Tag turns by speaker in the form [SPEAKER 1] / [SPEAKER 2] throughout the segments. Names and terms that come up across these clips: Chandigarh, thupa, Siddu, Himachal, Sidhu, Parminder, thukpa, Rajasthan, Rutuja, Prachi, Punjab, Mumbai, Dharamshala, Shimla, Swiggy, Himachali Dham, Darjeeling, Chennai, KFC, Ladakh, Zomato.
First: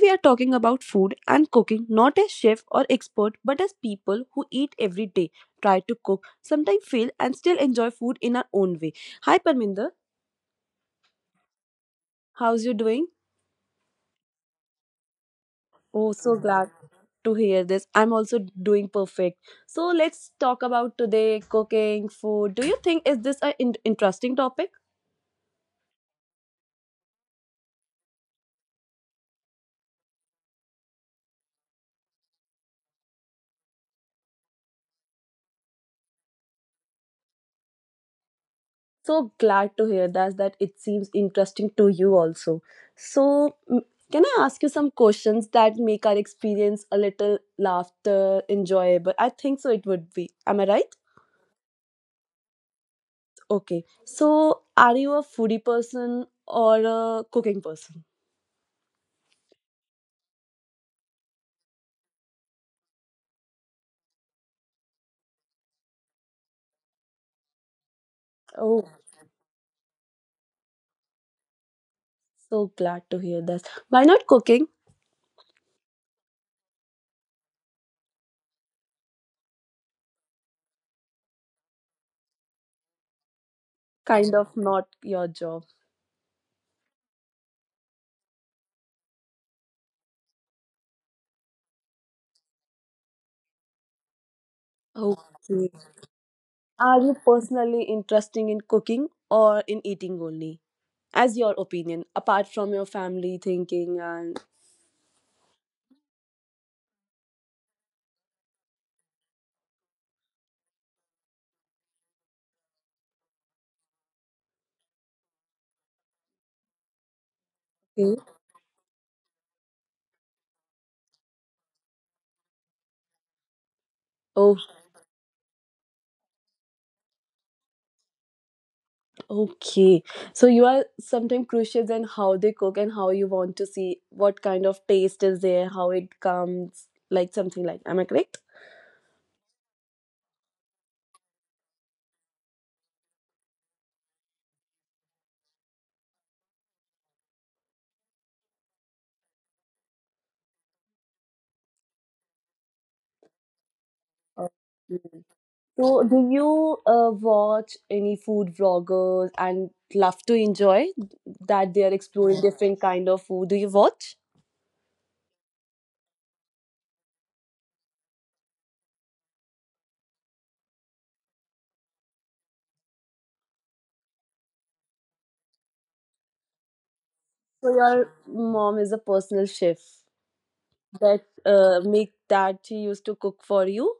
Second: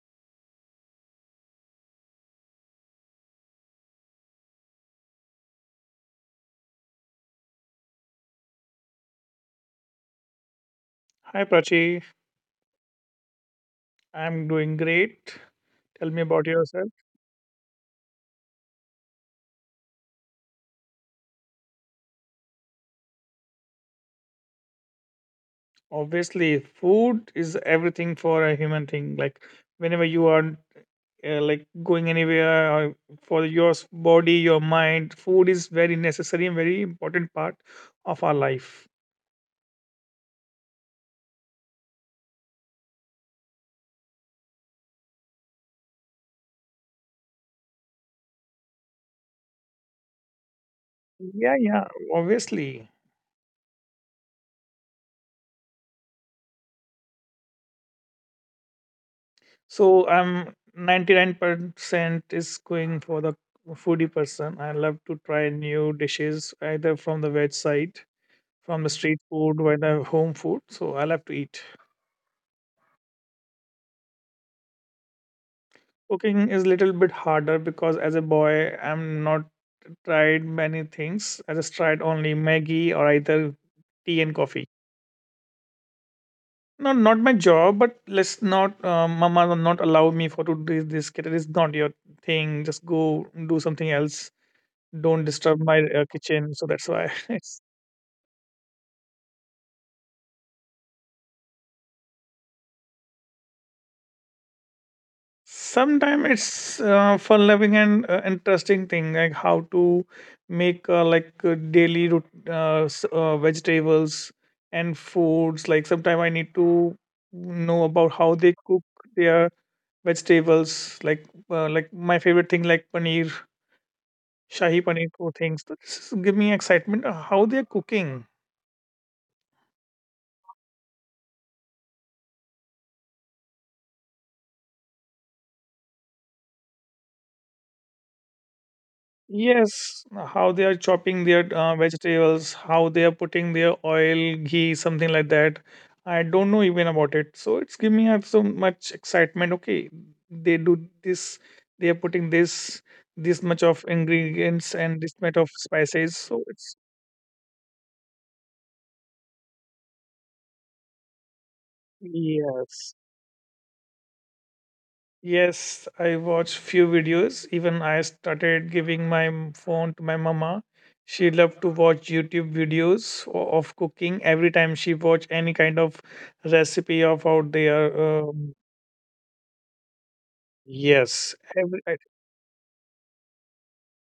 [SPEAKER 1] we are talking about food and cooking not as chef or expert but as people who eat every day, try to cook, sometimes fail and still enjoy food in our own way. Hi Parminder,
[SPEAKER 2] Hi Prachi,
[SPEAKER 1] how's you doing?
[SPEAKER 2] I'm doing great. Tell
[SPEAKER 1] Oh,
[SPEAKER 2] me
[SPEAKER 1] so
[SPEAKER 2] about
[SPEAKER 1] glad
[SPEAKER 2] yourself.
[SPEAKER 1] to hear this. I'm also doing perfect. So let's talk about today cooking, food. Do you think is this an interesting topic?
[SPEAKER 2] Obviously, food is everything for a human thing. Like whenever you are like going anywhere or for your body, your mind, food is very necessary and very important part of our life.
[SPEAKER 1] So glad to hear that it seems interesting to you also. So mm, can I ask you some questions that make our experience a little laughter enjoyable? I think so it would be. Am I right?
[SPEAKER 2] Yeah, yeah, obviously.
[SPEAKER 1] Okay. So are you a foodie person or a cooking person?
[SPEAKER 2] So I'm 99% is going for the foodie person. I love to try new dishes either from the veg side from the
[SPEAKER 1] Oh,
[SPEAKER 2] street food or the home food, so I'll have to eat.
[SPEAKER 1] so glad to hear that. Why not cooking?
[SPEAKER 2] Cooking is a little bit harder because as a boy I'm not tried many things. I just tried only maggie or either tea and
[SPEAKER 1] Kind
[SPEAKER 2] coffee.
[SPEAKER 1] of not your job.
[SPEAKER 2] Not not my job, but let's not, mama will not allow me for to do this kid. It is not your thing, just go do something else, don't disturb my
[SPEAKER 1] Okay.
[SPEAKER 2] kitchen, so that's why.
[SPEAKER 1] Are you personally interested in cooking or in eating only? As your opinion, apart from your family thinking and.
[SPEAKER 2] Sometimes it's fun loving and interesting thing, like how to make like daily root, vegetables and foods. Like sometimes I need to know about
[SPEAKER 1] Mm.
[SPEAKER 2] how they cook their vegetables, like my favorite thing like paneer,
[SPEAKER 1] Oh,
[SPEAKER 2] shahi paneer or things. So this is give me excitement, how they're cooking.
[SPEAKER 1] okay, so you are sometimes crucial in how they cook and how you want to see what kind of taste is there, how it comes, like something like, am I correct?
[SPEAKER 2] Yes, how they are chopping their vegetables, how they are putting their oil, ghee, something like that. I don't know even about it. So it's giving me up so much excitement. Okay, they do this, they are putting this, this much of ingredients and this much
[SPEAKER 1] Okay.
[SPEAKER 2] of spices.
[SPEAKER 1] So,
[SPEAKER 2] So
[SPEAKER 1] do
[SPEAKER 2] it's
[SPEAKER 1] you watch any food vloggers and love to enjoy that they are exploring
[SPEAKER 2] yes.
[SPEAKER 1] different kind of food? Do you watch?
[SPEAKER 2] Yes, I watched few videos. Even I started giving my phone to my mama. She loved to watch YouTube videos of cooking every time she watch any kind of recipe of out
[SPEAKER 1] So,
[SPEAKER 2] there.
[SPEAKER 1] your mom is a personal chef
[SPEAKER 2] Yes,
[SPEAKER 1] that
[SPEAKER 2] every,
[SPEAKER 1] make that she used to cook for you,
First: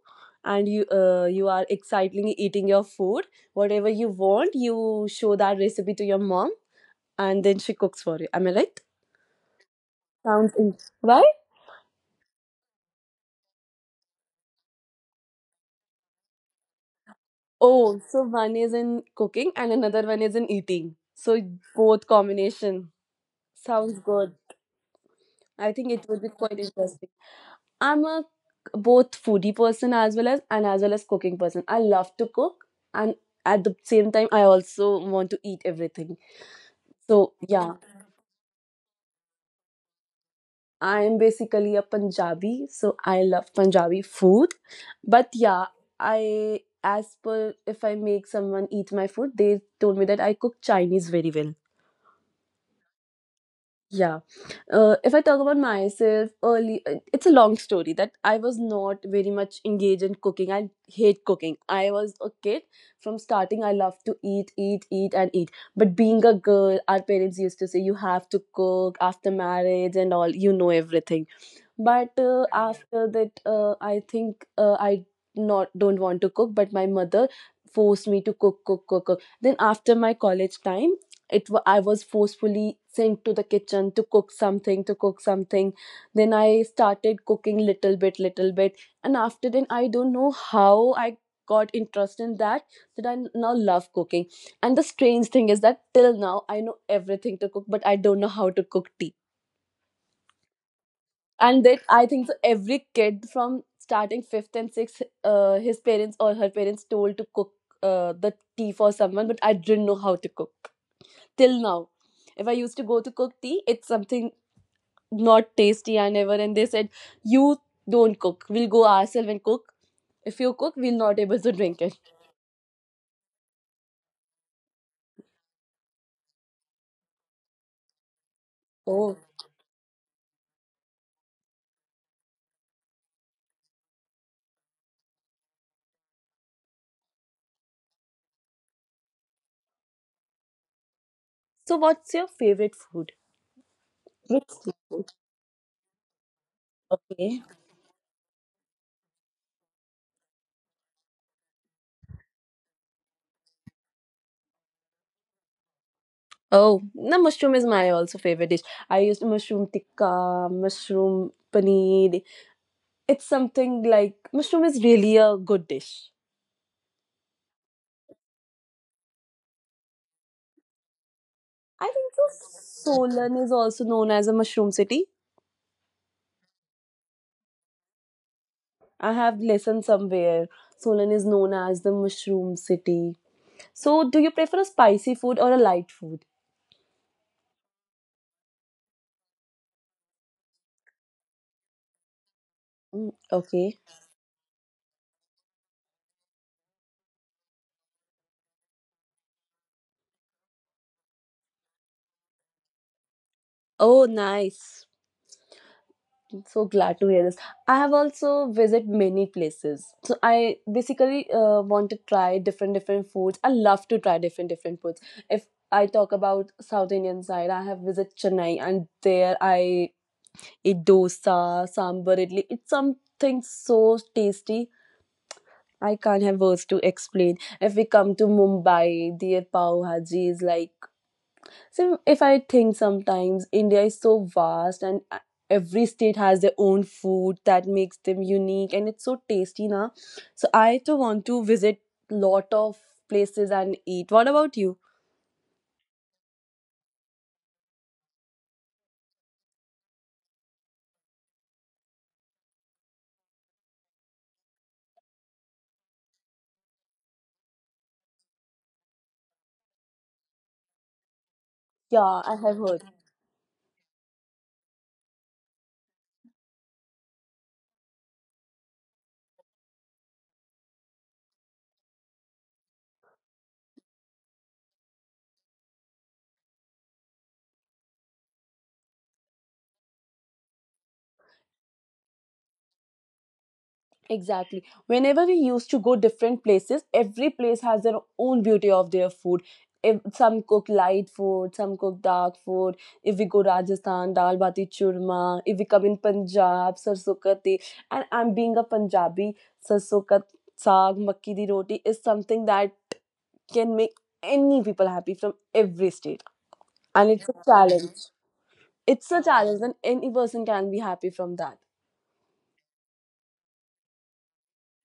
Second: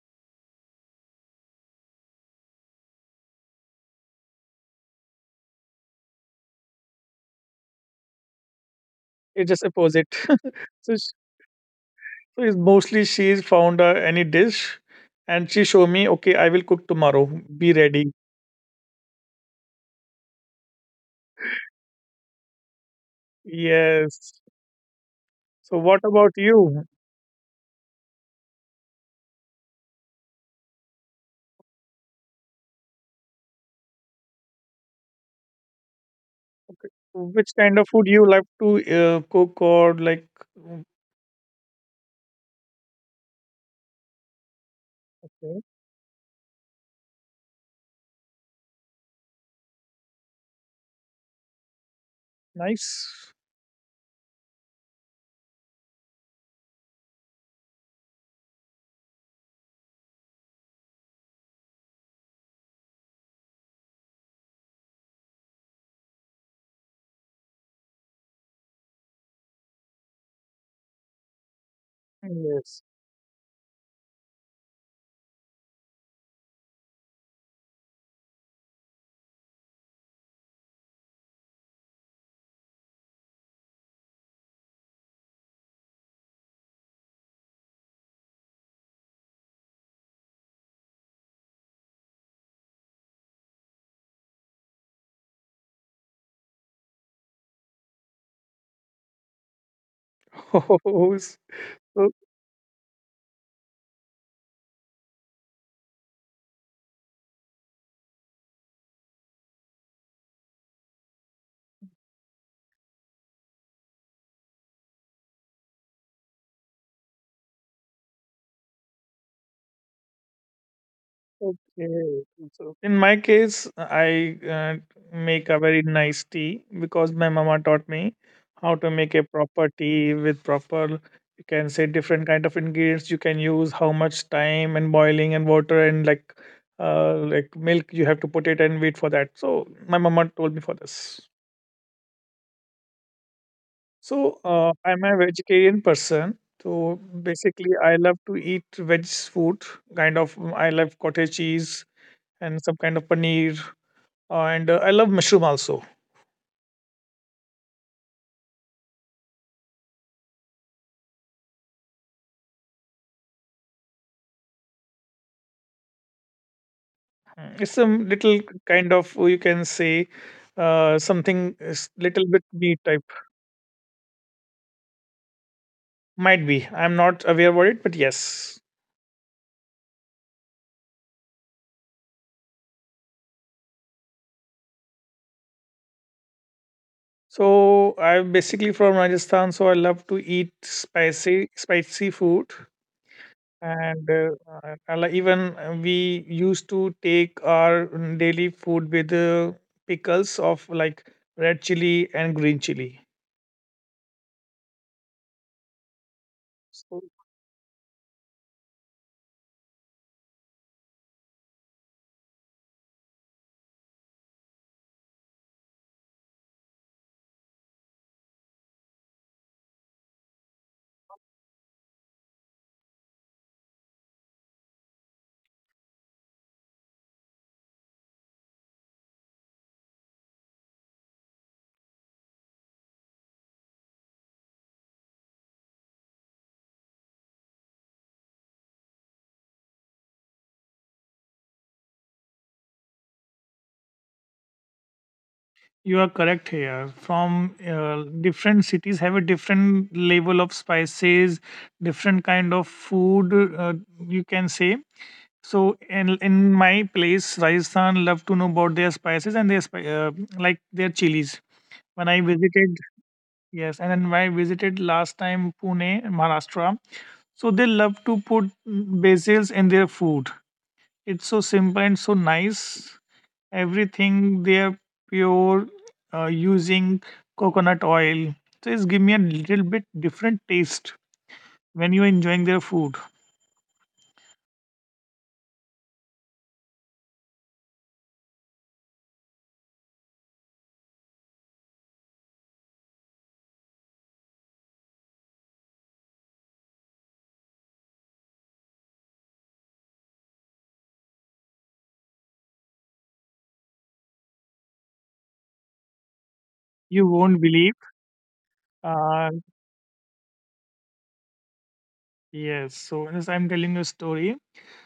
[SPEAKER 1] and you are excitedly eating your food. Whatever you want, you show that recipe to your mom, and then she cooks for you. Am I right?
[SPEAKER 2] it's just opposite.
[SPEAKER 1] Sounds
[SPEAKER 2] so, sh-
[SPEAKER 1] right?
[SPEAKER 2] so it's mostly she's found any dish, and she show me. Okay, I will cook tomorrow. Be
[SPEAKER 1] Oh,
[SPEAKER 2] ready.
[SPEAKER 1] so one is in cooking and another one is in eating. So both combination. Sounds good.
[SPEAKER 2] Yes.
[SPEAKER 1] I
[SPEAKER 2] So
[SPEAKER 1] think
[SPEAKER 2] what
[SPEAKER 1] it would be
[SPEAKER 2] about
[SPEAKER 1] quite
[SPEAKER 2] you?
[SPEAKER 1] interesting. I'm a both foodie person as well as cooking person. I love to cook and at the same time I also want to eat everything. So
[SPEAKER 2] Which
[SPEAKER 1] yeah,
[SPEAKER 2] kind of food you like to cook or like?
[SPEAKER 1] I am basically a Punjabi, so I love Punjabi food. But
[SPEAKER 2] Okay,
[SPEAKER 1] yeah, I as per if I make someone eat my food, they told me that I cook Chinese very well.
[SPEAKER 2] nice.
[SPEAKER 1] Yeah. If I talk about myself early, it's a long story that I was not very much engaged in cooking. I hate cooking. I was a kid from starting. I loved to eat, eat, eat, and eat. But being a girl, our parents used to say, you have to cook after marriage and all, you know everything, but
[SPEAKER 2] Yes.
[SPEAKER 1] after that I think I not don't want to cook, but my mother forced me to cook, cook, cook, cook. Then after my college time I was forcefully sent to the kitchen to cook something, to cook something. Then I started cooking little bit little bit, and after then I don't know how I got interest in that, that I now love cooking. And the strange thing is that till now I know everything to cook but I don't know how to cook tea.
[SPEAKER 2] Hoes.
[SPEAKER 1] And that I think so every kid from starting fifth and sixth, his parents or her parents told to cook the tea for someone, but I didn't know how to cook till now. If I used to go to cook tea, it's something not tasty. I never, and they said, you don't cook, we'll go ourselves and cook. If you cook, we'll not able to drink it.
[SPEAKER 2] Okay. So in my case, I make a very nice tea because my mama taught me how to make
[SPEAKER 1] Oh,
[SPEAKER 2] a proper tea with proper, you can say different kind of ingredients you can use, how much time and boiling and water, and like milk you have to put it and wait for that. So my mama told me for this.
[SPEAKER 1] so what's your favorite food?
[SPEAKER 2] So
[SPEAKER 1] Which
[SPEAKER 2] I'm
[SPEAKER 1] food?
[SPEAKER 2] a vegetarian person. So
[SPEAKER 1] Okay.
[SPEAKER 2] basically, I love to eat veg food. Kind of, mm, I love cottage cheese and some kind of paneer, and I love mushroom also.
[SPEAKER 1] Oh, no, mushroom is my also favorite dish. I used to mushroom tikka, mushroom paneer, it's something like mushroom is really a good dish.
[SPEAKER 2] Mm, it's some little kind of, you can say something is
[SPEAKER 1] I think
[SPEAKER 2] little bit
[SPEAKER 1] so.
[SPEAKER 2] meat type.
[SPEAKER 1] Solan is also known as a mushroom city.
[SPEAKER 2] Might be. I'm not aware about it, but yes.
[SPEAKER 1] I have listened somewhere. Solan is known as the mushroom city. So, do you prefer a spicy food or a light food?
[SPEAKER 2] So I'm basically from Rajasthan, so I love to eat spicy spicy food.
[SPEAKER 1] Mm, okay.
[SPEAKER 2] And and like, even we used to take our mm, daily food with pickles of like red chili and green chili.
[SPEAKER 1] Oh, nice. So glad
[SPEAKER 2] So
[SPEAKER 1] to hear this. I have also visited many places. So I basically want to try different different foods. I love to try different different foods. If I talk about South Indian side, I have visited Chennai and there I eat dosa, sambar, idli. It's something so tasty. I can't have words to explain. If we come to Mumbai, their pav bhaji is like, so if I think sometimes India is so vast and, every state has their own food that makes them unique and it's so tasty now. So I too want to visit lot of places and eat. What about you?
[SPEAKER 2] you are correct here. From different cities have a different level of spices, different kind of food, uh, you can say. So in my place Rajasthan love to know about their spices and their like their chilies when I
[SPEAKER 1] Yeah, I have heard.
[SPEAKER 2] visited. Yes, and then when I visited last time Pune, Maharashtra, so they love to put, mm, basils in their food. It's so simple and so nice. Everything they are pure using coconut oil. So it's give me a little bit different taste when you're enjoying their food.
[SPEAKER 1] Exactly. Whenever we used to go different places, every place has their own beauty of their food. If some cook light food, some cook dark food. If we go Rajasthan, dal bati churma. If we come in Punjab, sarson ka tel. And I'm being a Punjabi, sarson ka saag, makki di roti is something that can make any people happy from every state.
[SPEAKER 2] You
[SPEAKER 1] And it's a
[SPEAKER 2] won't believe.
[SPEAKER 1] challenge. It's a
[SPEAKER 2] Uh,
[SPEAKER 1] challenge, and any person can be happy from that.
[SPEAKER 2] yes, so yes, I'm telling you a story.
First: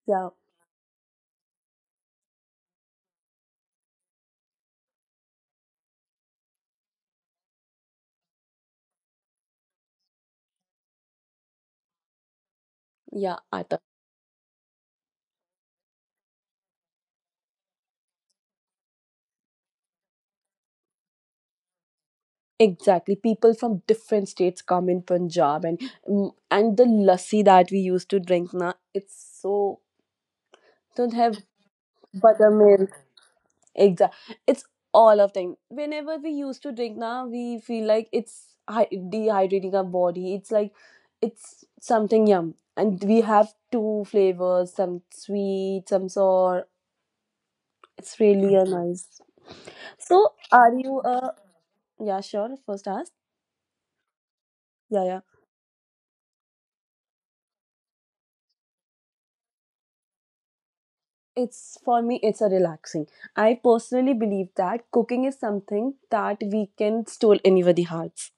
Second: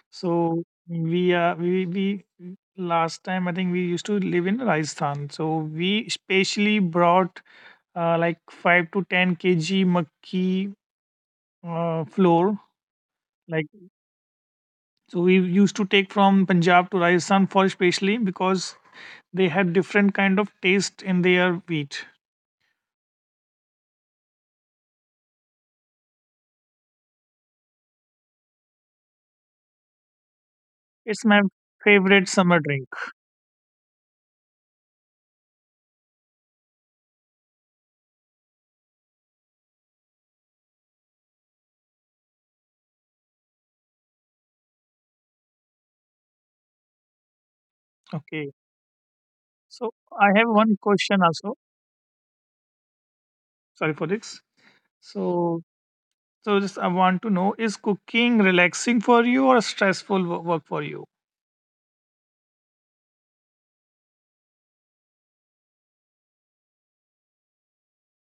[SPEAKER 1] Yeah,
[SPEAKER 2] So we last time, I think we used to live in Rajasthan. So we specially brought like 5 to 10 kg makki flour.
[SPEAKER 1] yeah.
[SPEAKER 2] Like, so we used to take from Punjab to Rajasthan for specially because they had different kind of taste in their wheat.
[SPEAKER 1] Exactly. People from different states come in Punjab, and the lassi that we used to drink now, it's so, don't
[SPEAKER 2] It's
[SPEAKER 1] have
[SPEAKER 2] my favorite summer drink.
[SPEAKER 1] buttermilk. Exactly. It's all of them. Whenever we used to drink now, we feel like it's dehydrating our body. It's like it's something yum. And we have two flavors, some sweet, some sour. It's
[SPEAKER 2] Okay,
[SPEAKER 1] really a nice.
[SPEAKER 2] so I
[SPEAKER 1] So
[SPEAKER 2] have
[SPEAKER 1] are
[SPEAKER 2] one
[SPEAKER 1] you
[SPEAKER 2] question
[SPEAKER 1] a...
[SPEAKER 2] also.
[SPEAKER 1] Yeah, sure, first ask.
[SPEAKER 2] Sorry for this.
[SPEAKER 1] Yeah, yeah.
[SPEAKER 2] So, so just I want to know, is cooking relaxing for you or stressful work for you?
[SPEAKER 1] It's for me, it's a relaxing. I personally believe that cooking is something that we can stole anybody hearts.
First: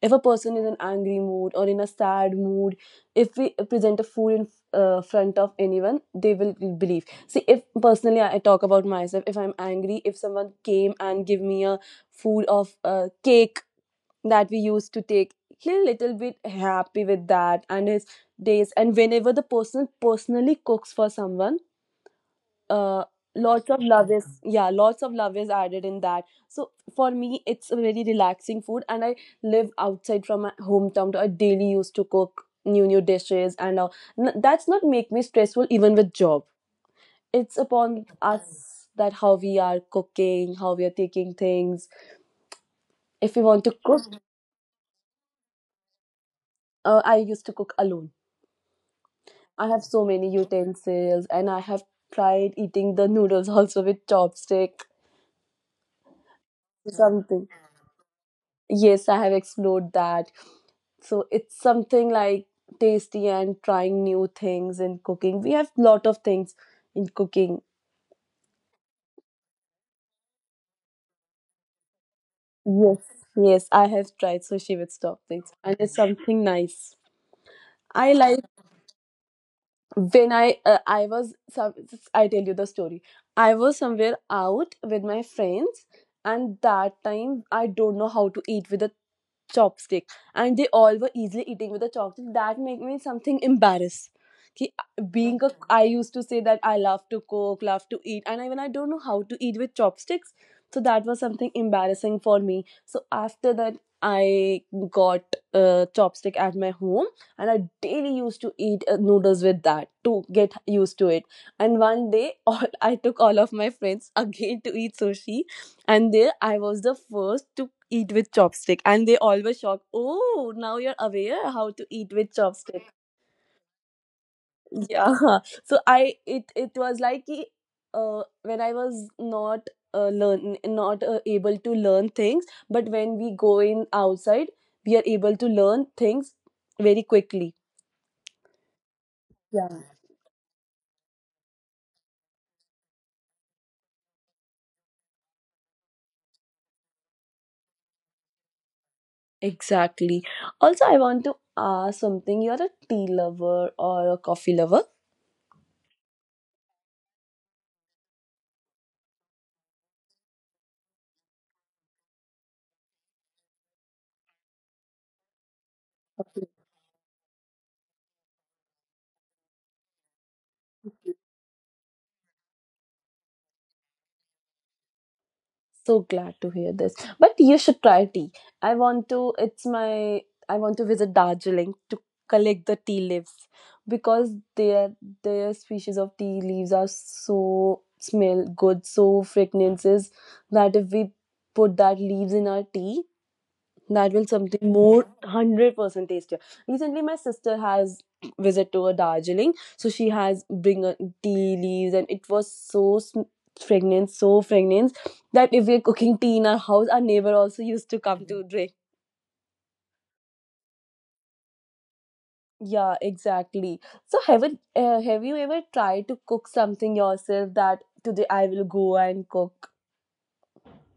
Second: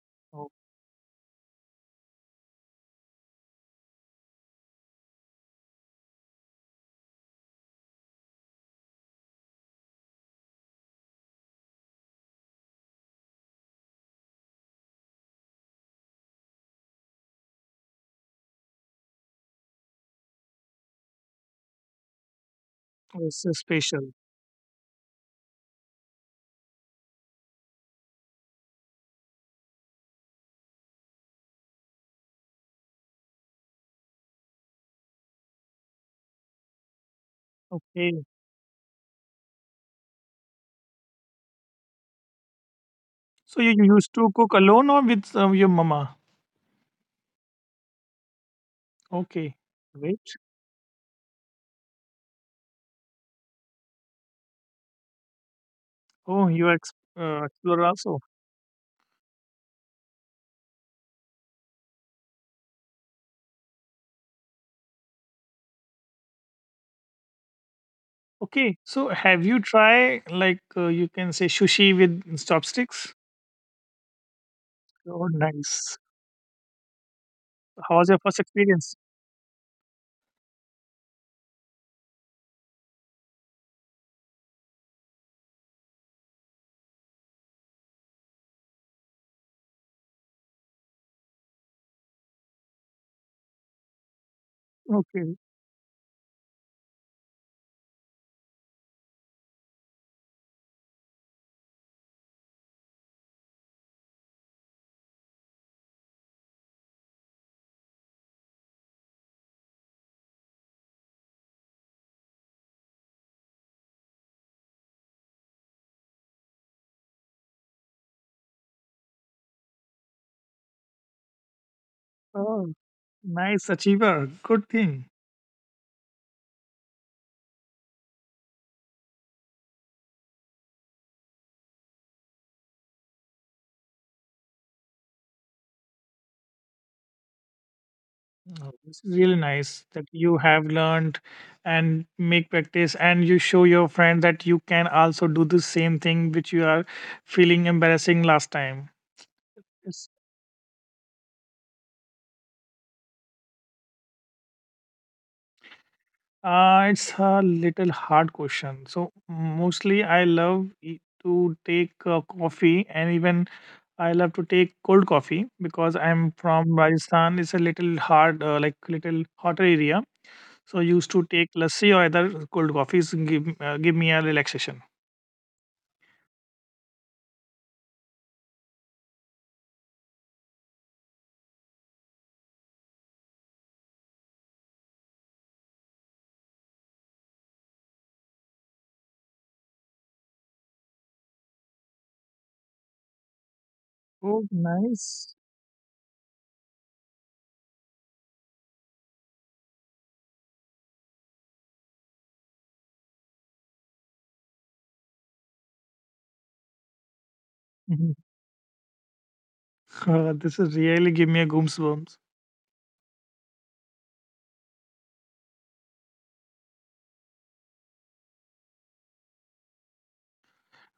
[SPEAKER 1] If a
[SPEAKER 2] Oh,
[SPEAKER 1] person is in angry mood or in a sad mood, if we present a food in front of anyone, they will believe. See, if personally I talk about myself, if I'm angry, if someone came and give me a food of cake that we used to take, he'll little bit happy with that and his days. And whenever the person personally cooks for someone, uh,
[SPEAKER 2] oh, it's a special.
[SPEAKER 1] lots of love is added in that. So for me it's a very relaxing food, and I live outside from my hometown, so I daily used to cook new new dishes and, that's not make me stressful even with job. It's upon
[SPEAKER 2] Okay.
[SPEAKER 1] us that how we are cooking, how we are taking things, if we
[SPEAKER 2] So you
[SPEAKER 1] want
[SPEAKER 2] you
[SPEAKER 1] to
[SPEAKER 2] used
[SPEAKER 1] cook.
[SPEAKER 2] to cook alone or with your mama?
[SPEAKER 1] I used to cook alone.
[SPEAKER 2] Okay.
[SPEAKER 1] I have so
[SPEAKER 2] Great.
[SPEAKER 1] many utensils and I have tried eating the noodles also with chopstick,
[SPEAKER 2] Oh, you are
[SPEAKER 1] something.
[SPEAKER 2] explorer also.
[SPEAKER 1] Yes, I have explored that. So it's something like tasty and trying new things in cooking, we have lot of things in cooking.
[SPEAKER 2] Okay. So have you tried like, you can say, sushi with
[SPEAKER 1] Yes,
[SPEAKER 2] chopsticks?
[SPEAKER 1] yes, I have tried sushi with
[SPEAKER 2] Oh,
[SPEAKER 1] toppings and
[SPEAKER 2] nice.
[SPEAKER 1] it's something nice.
[SPEAKER 2] How was
[SPEAKER 1] I
[SPEAKER 2] your first
[SPEAKER 1] like
[SPEAKER 2] experience?
[SPEAKER 1] when I was some I tell you the story. I was somewhere out with my friends, and that time I don't know how to eat with a chopstick, and they all were easily eating with a chopstick. That made me something embarrassed.
[SPEAKER 2] Okay.
[SPEAKER 1] Being a I used to say that I love to cook, love to eat, and even I don't know how to eat with chopsticks. So that was something embarrassing for me. So after that, I got a chopstick at my home and I daily used to eat noodles with that to get used to it. And one day, all I took all of my friends again to eat sushi, and there I was the first to eat with chopstick, and they all were shocked. Oh, now you're aware how to eat with
[SPEAKER 2] Oh,
[SPEAKER 1] chopstick.
[SPEAKER 2] nice achiever. Good thing.
[SPEAKER 1] Yeah, so I it it was like when I was not. Learn, not, able to learn things, but when we go in outside we are able to learn things very quickly.
[SPEAKER 2] Oh, this is really
[SPEAKER 1] Yeah.
[SPEAKER 2] nice that you have learned and make practice, and you show your friend that you can also do the same thing which you are feeling embarrassing last time. It's,
[SPEAKER 1] Exactly. Also, I want to ask something. You're a tea lover or a coffee lover?
[SPEAKER 2] it's a little hard question. So mostly I love to take coffee, and even I love to take cold coffee because I'm
[SPEAKER 1] Coffee.
[SPEAKER 2] from Rajasthan. It's a little hard, like little hotter area. So used to take lassi or either cold coffees give, give me a relaxation.
[SPEAKER 1] So glad to hear this. But you should try tea. I want to it's my I want to visit Darjeeling to collect the tea leaves because their species of tea leaves are so smell good, so fragrances that if we put that leaves in our tea, that will
[SPEAKER 2] Oh,
[SPEAKER 1] something more
[SPEAKER 2] nice.
[SPEAKER 1] 100% tastier. Recently my sister has visit to a darjeeling, so she has bring a tea leaves and it was so fragrant, so fragrant, that if we're cooking tea in our house our neighbor also used to come to drink.
[SPEAKER 2] God, this is really give me a goosebumps.
[SPEAKER 1] Yeah, exactly. So have you ever tried to cook something yourself that today I will go and cook.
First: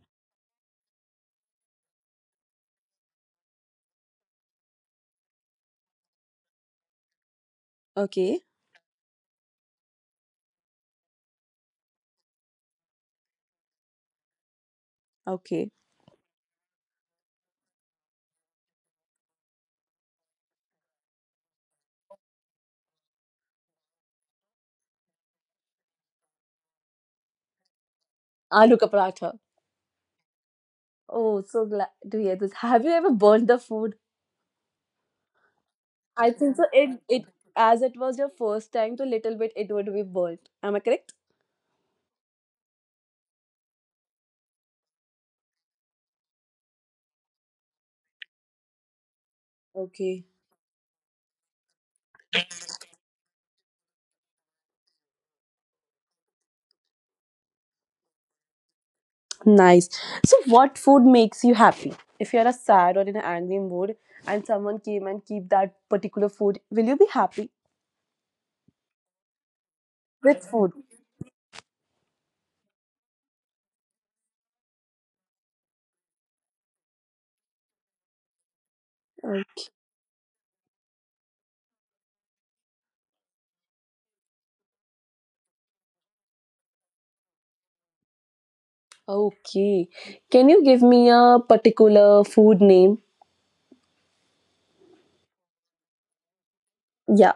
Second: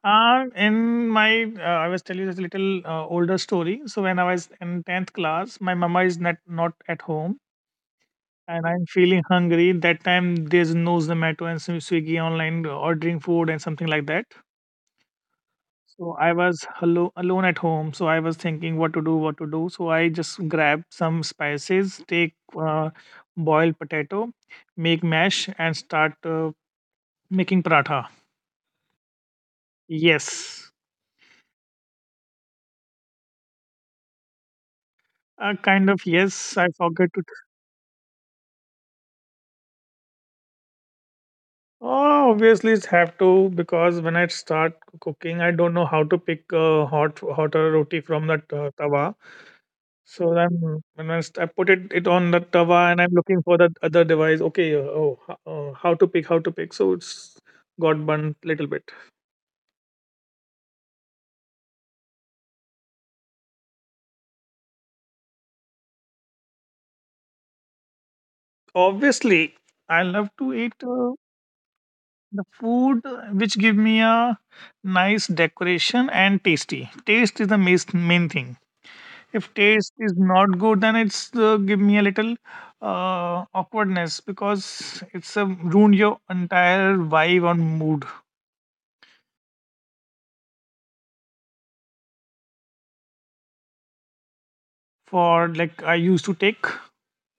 [SPEAKER 2] I was telling you this little older story. So when I was in 10th class, my mama is not, not at home
[SPEAKER 1] Okay.
[SPEAKER 2] and I'm feeling hungry. That time there's no Zomato and Swiggy online ordering food and something like that.
[SPEAKER 1] Okay.
[SPEAKER 2] So I was hello, alone at home. So I was thinking what to do, what to do. So I just grabbed some spices, take uh, boiled potato, make mash and start making paratha.
[SPEAKER 1] Aloo ka paratha.
[SPEAKER 2] Yes.
[SPEAKER 1] Oh, so glad to hear this. Have you ever burnt the food?
[SPEAKER 2] Kind of
[SPEAKER 1] I
[SPEAKER 2] yes.
[SPEAKER 1] think so.
[SPEAKER 2] I
[SPEAKER 1] It
[SPEAKER 2] forget to.
[SPEAKER 1] it as it was your first time, so little bit it would be burnt. Am I correct?
[SPEAKER 2] Oh, obviously it's have to, because when I start cooking, I don't know how to pick a hotter roti from that tawa.
[SPEAKER 1] Okay.
[SPEAKER 2] So then when I, I put it, it on the tawa and I'm looking for that other device. Okay, how to pick, how to pick. So it's got burnt little bit.
[SPEAKER 1] Nice. So, what food makes you happy? If you're a sad or in an angry mood, and someone came and keep that particular food, will you be happy
[SPEAKER 2] Obviously, I love
[SPEAKER 1] with
[SPEAKER 2] to eat
[SPEAKER 1] food?
[SPEAKER 2] the food which give me a nice decoration and tasty. Taste is the main thing.
[SPEAKER 1] Mm.
[SPEAKER 2] If taste is not good, then it's give me a little awkwardness because it's a ruined your entire vibe on mood.
[SPEAKER 1] Okay. Can you give me a particular food name?
[SPEAKER 2] For like, I used to take, so
[SPEAKER 1] Yeah.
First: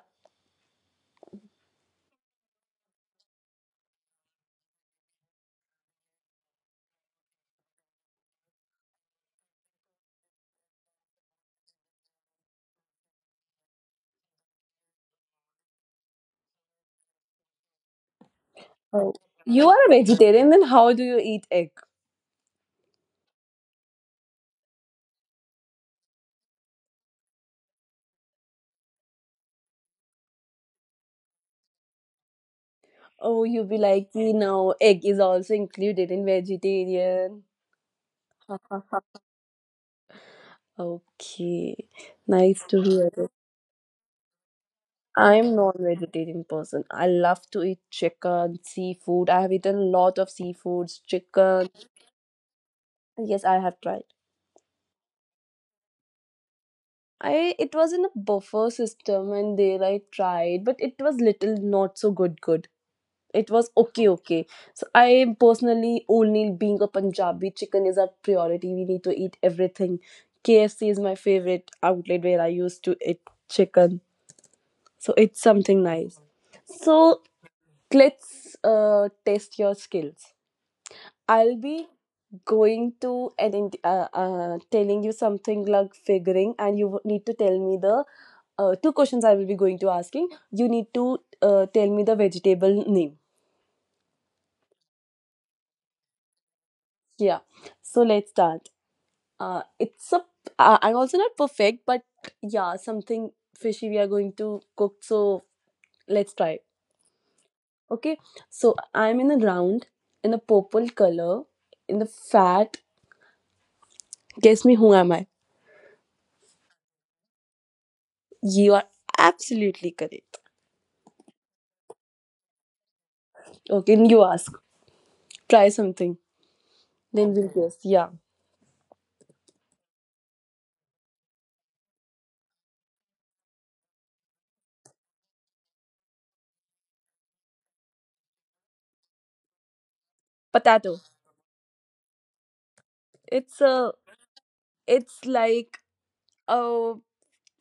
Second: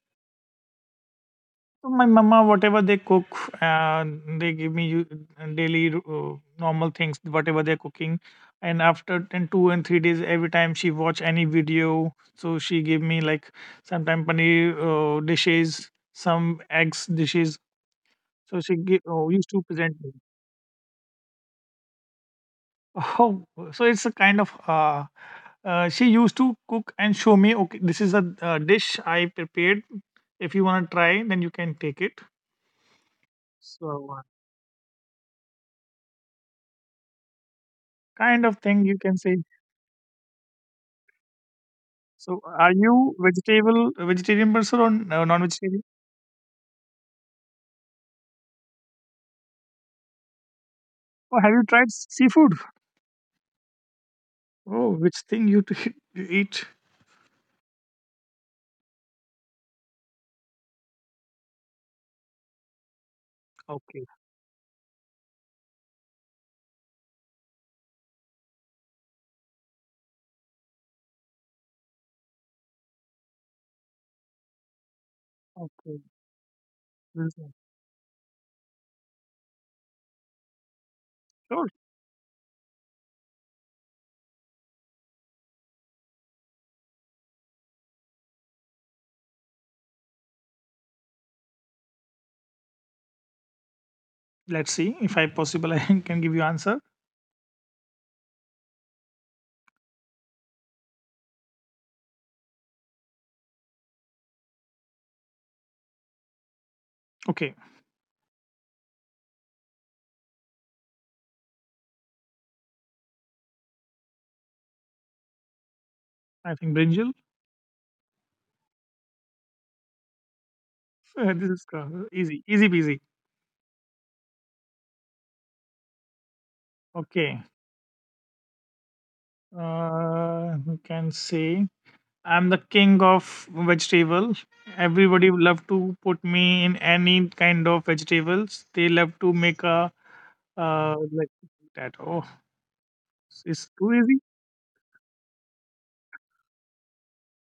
[SPEAKER 2] my mama whatever they cook, uh, they give me daily normal things whatever they're cooking, and after in 2 and 3 days every time she watch any video, so she give me like sometime paneer dishes, some eggs dishes, so she give,
[SPEAKER 1] Oh.
[SPEAKER 2] used to
[SPEAKER 1] You are a
[SPEAKER 2] present me.
[SPEAKER 1] vegetarian, then how do you eat egg?
[SPEAKER 2] Oh, so it's a kind of, she used to cook and show me. Okay, this is a dish I prepared. If you want to try, then you can take it.
[SPEAKER 1] Oh, you'll be like,
[SPEAKER 2] So
[SPEAKER 1] egg is also included in vegetarian.
[SPEAKER 2] kind of thing you can say.
[SPEAKER 1] Okay,
[SPEAKER 2] So
[SPEAKER 1] nice
[SPEAKER 2] are
[SPEAKER 1] to hear
[SPEAKER 2] you
[SPEAKER 1] it.
[SPEAKER 2] vegetable a vegetarian person or
[SPEAKER 1] I'm
[SPEAKER 2] non-vegetarian?
[SPEAKER 1] non-vegetarian person. I love to eat chicken, seafood. I have eaten a lot of seafoods,
[SPEAKER 2] Or have you
[SPEAKER 1] chicken.
[SPEAKER 2] tried seafood?
[SPEAKER 1] Yes, I have tried.
[SPEAKER 2] Oh, which thing you, you eat?
[SPEAKER 1] I it was in a buffet system and there I tried, but it was little not so good. It was
[SPEAKER 2] Okay,
[SPEAKER 1] okay. So I personally only being a Punjabi, chicken is our priority. We need to eat everything. KFC is my favorite outlet where I used to eat chicken. So it's something
[SPEAKER 2] okay,
[SPEAKER 1] nice. So
[SPEAKER 2] this one.
[SPEAKER 1] let's test your skills. I'll
[SPEAKER 2] Sure.
[SPEAKER 1] be going to and in, telling you something like figuring, and you need to tell me the two questions I will be going to asking. You need to tell me the vegetable name.
[SPEAKER 2] Let's see if I possible I can give you answer.
[SPEAKER 1] Yeah. So let's start. It's a. I'm also not perfect, but yeah, something fishy we are going to cook. So let's try.
[SPEAKER 2] Okay,
[SPEAKER 1] Okay. So I'm in a round in a purple color in the fat. Guess me who am I?
[SPEAKER 2] I think brinjal.
[SPEAKER 1] You are absolutely correct.
[SPEAKER 2] this is easy, easy peasy.
[SPEAKER 1] Okay, you ask. Try something. Then
[SPEAKER 2] Okay.
[SPEAKER 1] we'll guess. Yeah.
[SPEAKER 2] You can say I'm the king of vegetable. Everybody love to put me in any kind of vegetables. They love to make a
[SPEAKER 1] Potato.
[SPEAKER 2] like that. Oh,
[SPEAKER 1] It's
[SPEAKER 2] it's too
[SPEAKER 1] a
[SPEAKER 2] easy.
[SPEAKER 1] it's like uh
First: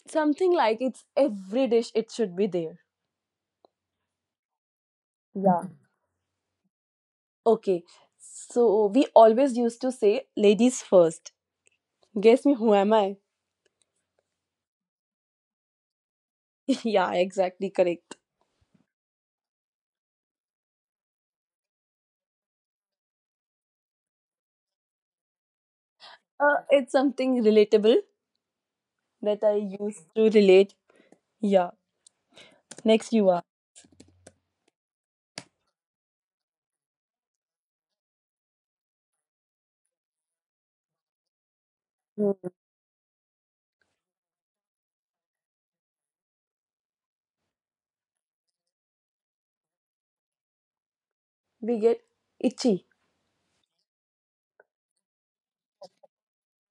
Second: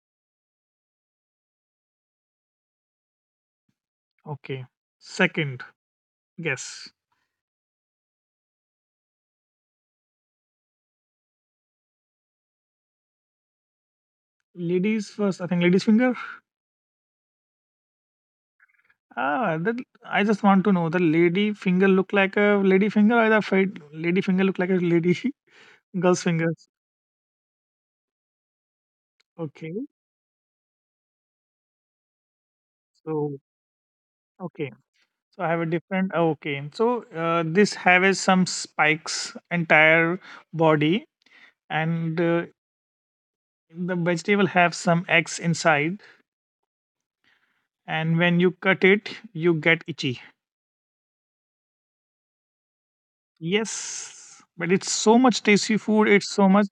[SPEAKER 1] something like it's every dish it should be there.
[SPEAKER 2] Okay. Second,
[SPEAKER 1] Yeah.
[SPEAKER 2] guess.
[SPEAKER 1] Okay. So we always used to say ladies first. Guess me who am I?
[SPEAKER 2] Ladies first. I think ladies finger.
[SPEAKER 1] yeah, exactly correct.
[SPEAKER 2] Ah, that I just want to know the lady finger look like a lady finger or the fat lady finger look like a lady girl's fingers.
[SPEAKER 1] It's something relatable that I
[SPEAKER 2] Okay.
[SPEAKER 1] used to relate. Yeah. Next you
[SPEAKER 2] So
[SPEAKER 1] are.
[SPEAKER 2] okay. So I have a different, oh, okay. So this has some spikes entire body, and
[SPEAKER 1] Hmm.
[SPEAKER 2] uh, the vegetable have some eggs inside. And when you cut it, you get itchy.
[SPEAKER 1] We get itchy.
[SPEAKER 2] Yes, but it's so much tasty food. It's so much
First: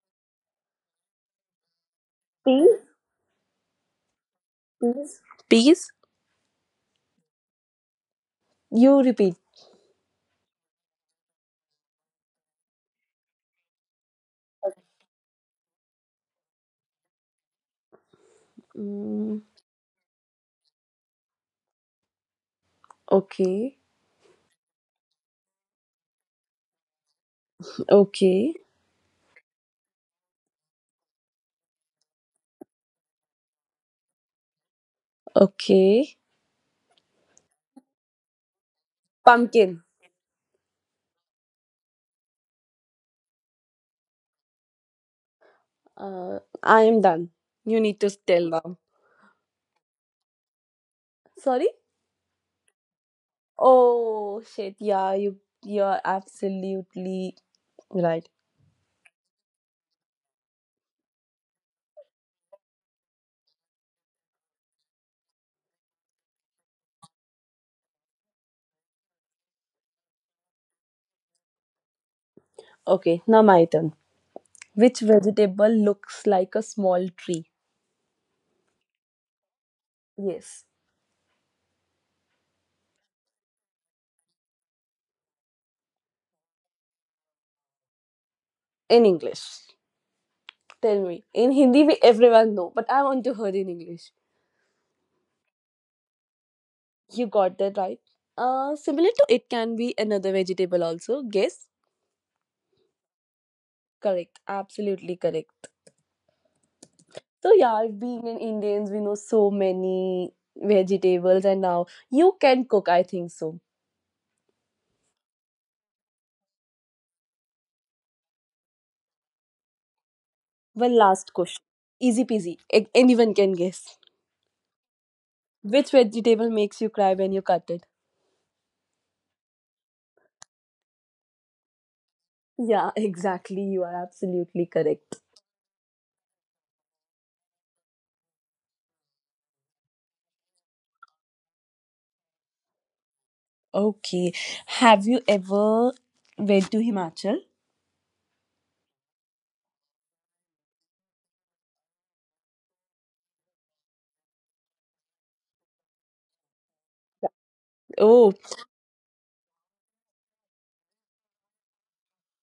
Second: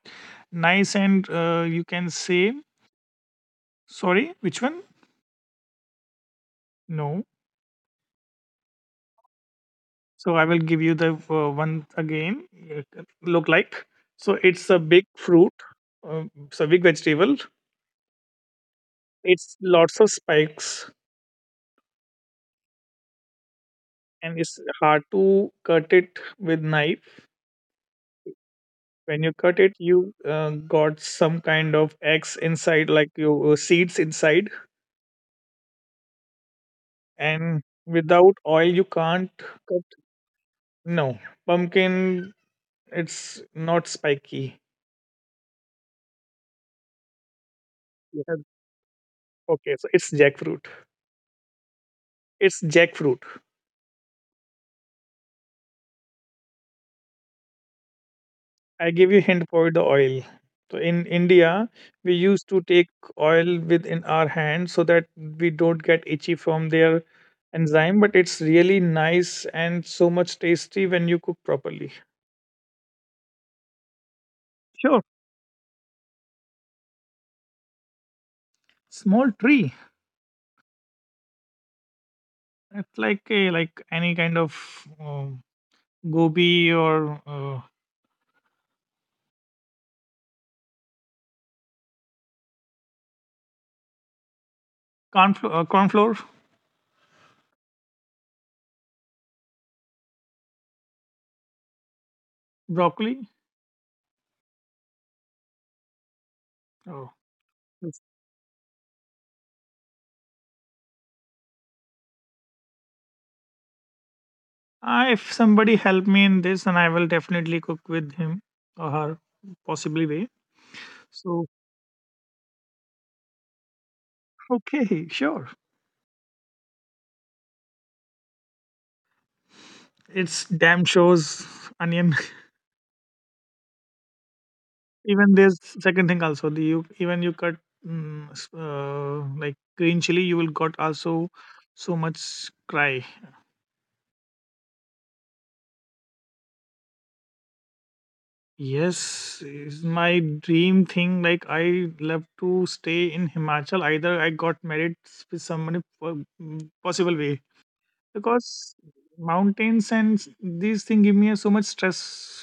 [SPEAKER 2] nice, and you can say
[SPEAKER 1] Peas?
[SPEAKER 2] sorry. Which one?
[SPEAKER 1] Peas? Peas?
[SPEAKER 2] No.
[SPEAKER 1] You repeat.
[SPEAKER 2] So I will give you the one again. It look like so. It's a big fruit. It's a big vegetable.
[SPEAKER 1] Mm,
[SPEAKER 2] It's lots of spikes,
[SPEAKER 1] okay,
[SPEAKER 2] and it's hard to cut it with knife.
[SPEAKER 1] okay,
[SPEAKER 2] When you cut it, you got some kind of eggs inside like your seeds inside,
[SPEAKER 1] okay.
[SPEAKER 2] and without oil you can't
[SPEAKER 1] Pumpkin.
[SPEAKER 2] cut. No, pumpkin it's not spiky.
[SPEAKER 1] I am done. You need to
[SPEAKER 2] You,
[SPEAKER 1] tell now.
[SPEAKER 2] okay, so it's jackfruit.
[SPEAKER 1] Sorry?
[SPEAKER 2] It's jackfruit.
[SPEAKER 1] Oh shit! Yeah, you're absolutely right.
[SPEAKER 2] I give you hint for the oil. So in India, we used to take oil within our hand so that we don't get itchy from their enzyme, but it's really nice and so much tasty when you cook properly.
[SPEAKER 1] Okay, now my turn. Which
[SPEAKER 2] Sure,
[SPEAKER 1] vegetable looks like a small tree?
[SPEAKER 2] small tree.
[SPEAKER 1] Yes,
[SPEAKER 2] It's like a like any kind of uh, gobi or
[SPEAKER 1] in English. Tell me. In Hindi, we everyone know, but I want to hear in English.
[SPEAKER 2] cornflower, cornflower,
[SPEAKER 1] You got that right. Similar to it can be another vegetable also. Guess
[SPEAKER 2] broccoli.
[SPEAKER 1] correct. Absolutely correct.
[SPEAKER 2] Oh,
[SPEAKER 1] So yeah,
[SPEAKER 2] yes.
[SPEAKER 1] being in Indians, we know so many vegetables, and now you can cook. I think so.
[SPEAKER 2] Ah, if somebody help me in this, and I will definitely cook with him or her, possibly way.
[SPEAKER 1] One last
[SPEAKER 2] So
[SPEAKER 1] question, easy peasy. A- anyone can guess
[SPEAKER 2] okay, sure.
[SPEAKER 1] which vegetable makes you cry when you cut it.
[SPEAKER 2] It's damn shows onion.
[SPEAKER 1] Yeah, exactly. You are absolutely correct.
[SPEAKER 2] Even there's second thing also. The you even you cut, like green chili, you will got also so much cry.
[SPEAKER 1] Okay, have you ever went to Himachal?
[SPEAKER 2] Yes, is my dream thing. Like I love to stay in Himachal. Either I got married with someone, if possible
[SPEAKER 1] Yeah.
[SPEAKER 2] way.
[SPEAKER 1] Oh,
[SPEAKER 2] Because mountains and these things give me a so much stress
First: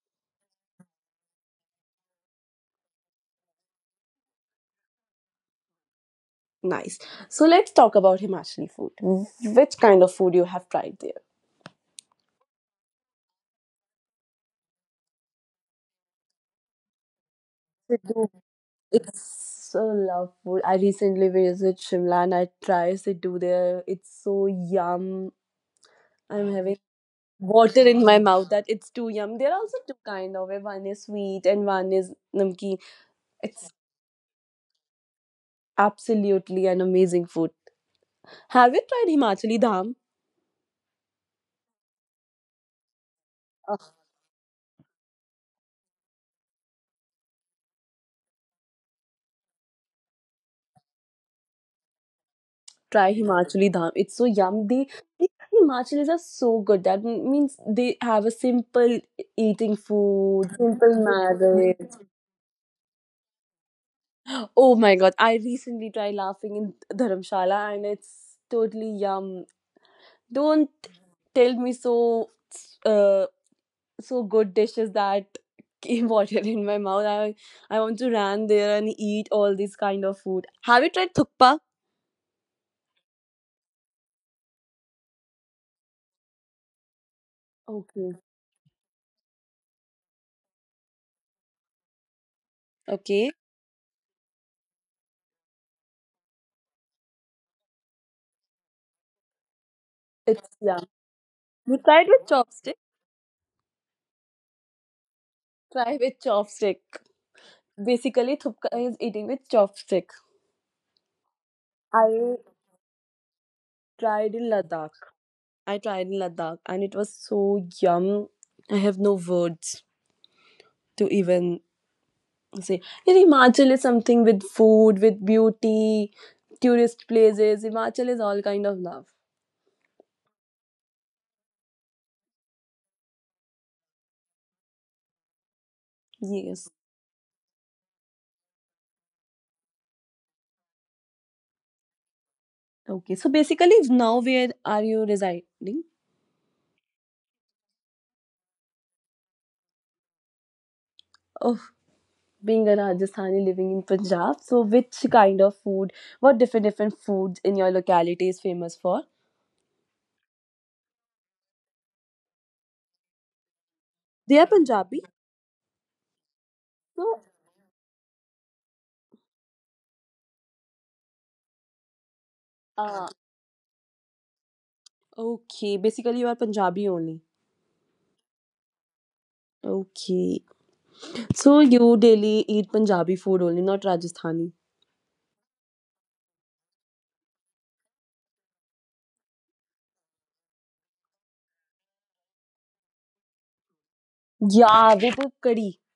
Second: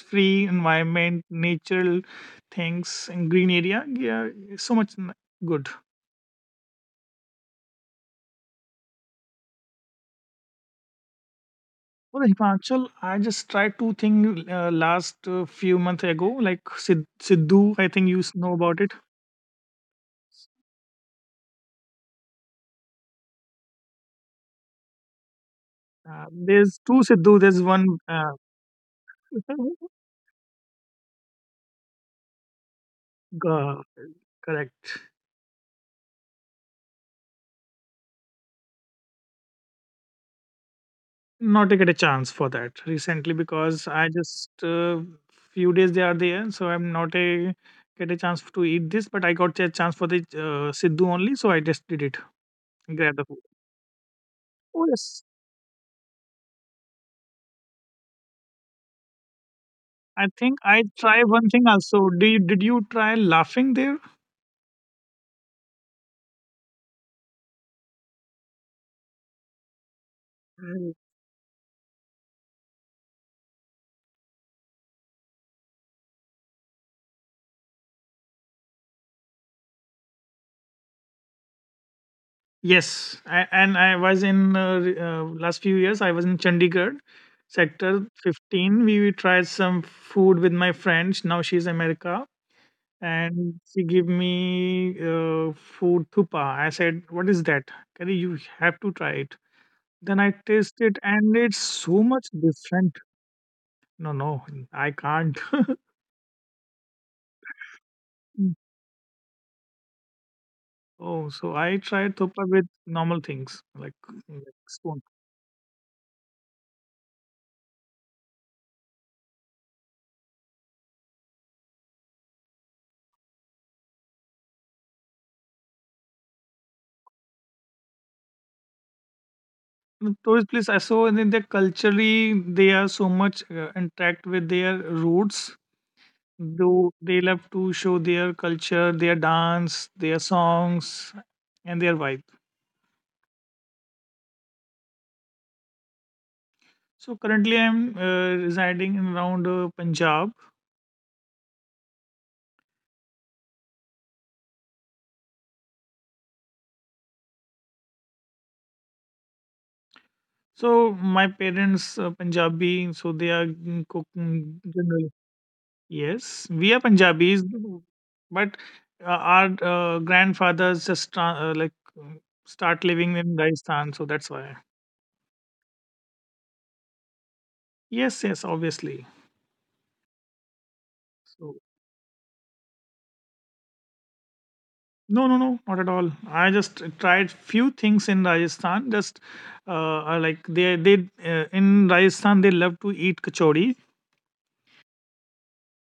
[SPEAKER 2] free environment, natural things and green area. Yeah, it's so much good.
[SPEAKER 1] nice. So let's talk about Himachali food. Which kind of food you have tried there?
[SPEAKER 2] For the Himachal, I just tried two things last few months ago. Like Siddhu, I think you know about it.
[SPEAKER 1] It's so lovely. I recently visited Shimla and I tried Siddu there. It's so yum. I'm having
[SPEAKER 2] There's two Siddhu. There's one.
[SPEAKER 1] water in my mouth that it's too yum. There are also two kind of it. One is sweet and one is namkeen. It's
[SPEAKER 2] G- correct.
[SPEAKER 1] absolutely an amazing food. Have you tried Himachali Dham?
[SPEAKER 2] Not to get a chance for that recently, because
[SPEAKER 1] Uh,
[SPEAKER 2] I just few days they are there, so I'm not a get a chance to eat this, but I got a chance for the Sidhu only, so I just did it.
[SPEAKER 1] try
[SPEAKER 2] Grab the food.
[SPEAKER 1] Himachali Dham. It's so yum.
[SPEAKER 2] Oh yes,
[SPEAKER 1] They Himachalis are so good. That m- means they have a simple eating
[SPEAKER 2] I
[SPEAKER 1] food,
[SPEAKER 2] think I
[SPEAKER 1] simple
[SPEAKER 2] try one thing
[SPEAKER 1] marriage.
[SPEAKER 2] also. Did you try laughing there?
[SPEAKER 1] Oh my god, I recently tried laughing in Dharamshala and it's totally yum. Don't
[SPEAKER 2] Mm.
[SPEAKER 1] tell me so uh, so good dishes that came water in my mouth. I want to run there and eat all this kind of food. Have you tried thukpa?
[SPEAKER 2] Yes, I, and I was in last few years. I was in Chandigarh sector
[SPEAKER 1] Okay.
[SPEAKER 2] 15. We tried some food with my friends. Now she's America,
[SPEAKER 1] Okay.
[SPEAKER 2] and she gave me food thupa. I said, "What is that, Kelly? You have to try it." Then I
[SPEAKER 1] It's yeah.
[SPEAKER 2] taste it, and it's
[SPEAKER 1] You
[SPEAKER 2] so
[SPEAKER 1] tried
[SPEAKER 2] much
[SPEAKER 1] with chopstick?
[SPEAKER 2] different. No, no, I can't.
[SPEAKER 1] Try with chopstick. Basically, thukpa is eating with chopstick.
[SPEAKER 2] Oh, so I tried
[SPEAKER 1] I
[SPEAKER 2] thupa with normal things
[SPEAKER 1] tried in
[SPEAKER 2] like
[SPEAKER 1] Ladakh.
[SPEAKER 2] spoon.
[SPEAKER 1] I tried in Ladakh and it was so yum. I have no words to even say. Yeah, Himachal is something with food, with beauty, tourist places. Himachal is all kind of love.
[SPEAKER 2] The tourist place I saw, and then their culturally they are so much interact with their roots.
[SPEAKER 1] Yes.
[SPEAKER 2] Though they love to show their culture, their dance, their songs, and their vibe.
[SPEAKER 1] Okay. So basically, now where are you residing?
[SPEAKER 2] So currently, I'm residing in around Punjab.
[SPEAKER 1] Oh, being a Rajasthani living in Punjab. So which kind of food? What different different foods in your locality is famous for?
[SPEAKER 2] So my parents Punjabi, so they are, mm,
[SPEAKER 1] They are
[SPEAKER 2] cooking
[SPEAKER 1] Punjabi.
[SPEAKER 2] generally. Yes, we are
[SPEAKER 1] So,
[SPEAKER 2] Punjabis, but our grandfathers just like uh, start
[SPEAKER 1] uh,
[SPEAKER 2] living in Rajasthan, so that's why.
[SPEAKER 1] okay. Basically, you are Punjabi only.
[SPEAKER 2] Yes, yes, obviously.
[SPEAKER 1] Okay.
[SPEAKER 2] So
[SPEAKER 1] So you daily eat Punjabi food only, not Rajasthani?
[SPEAKER 2] no, no, no, not at all. I just tried few things in Rajasthan. Just like they in Rajasthan they love to eat kachori
[SPEAKER 1] Yeah, with a curry.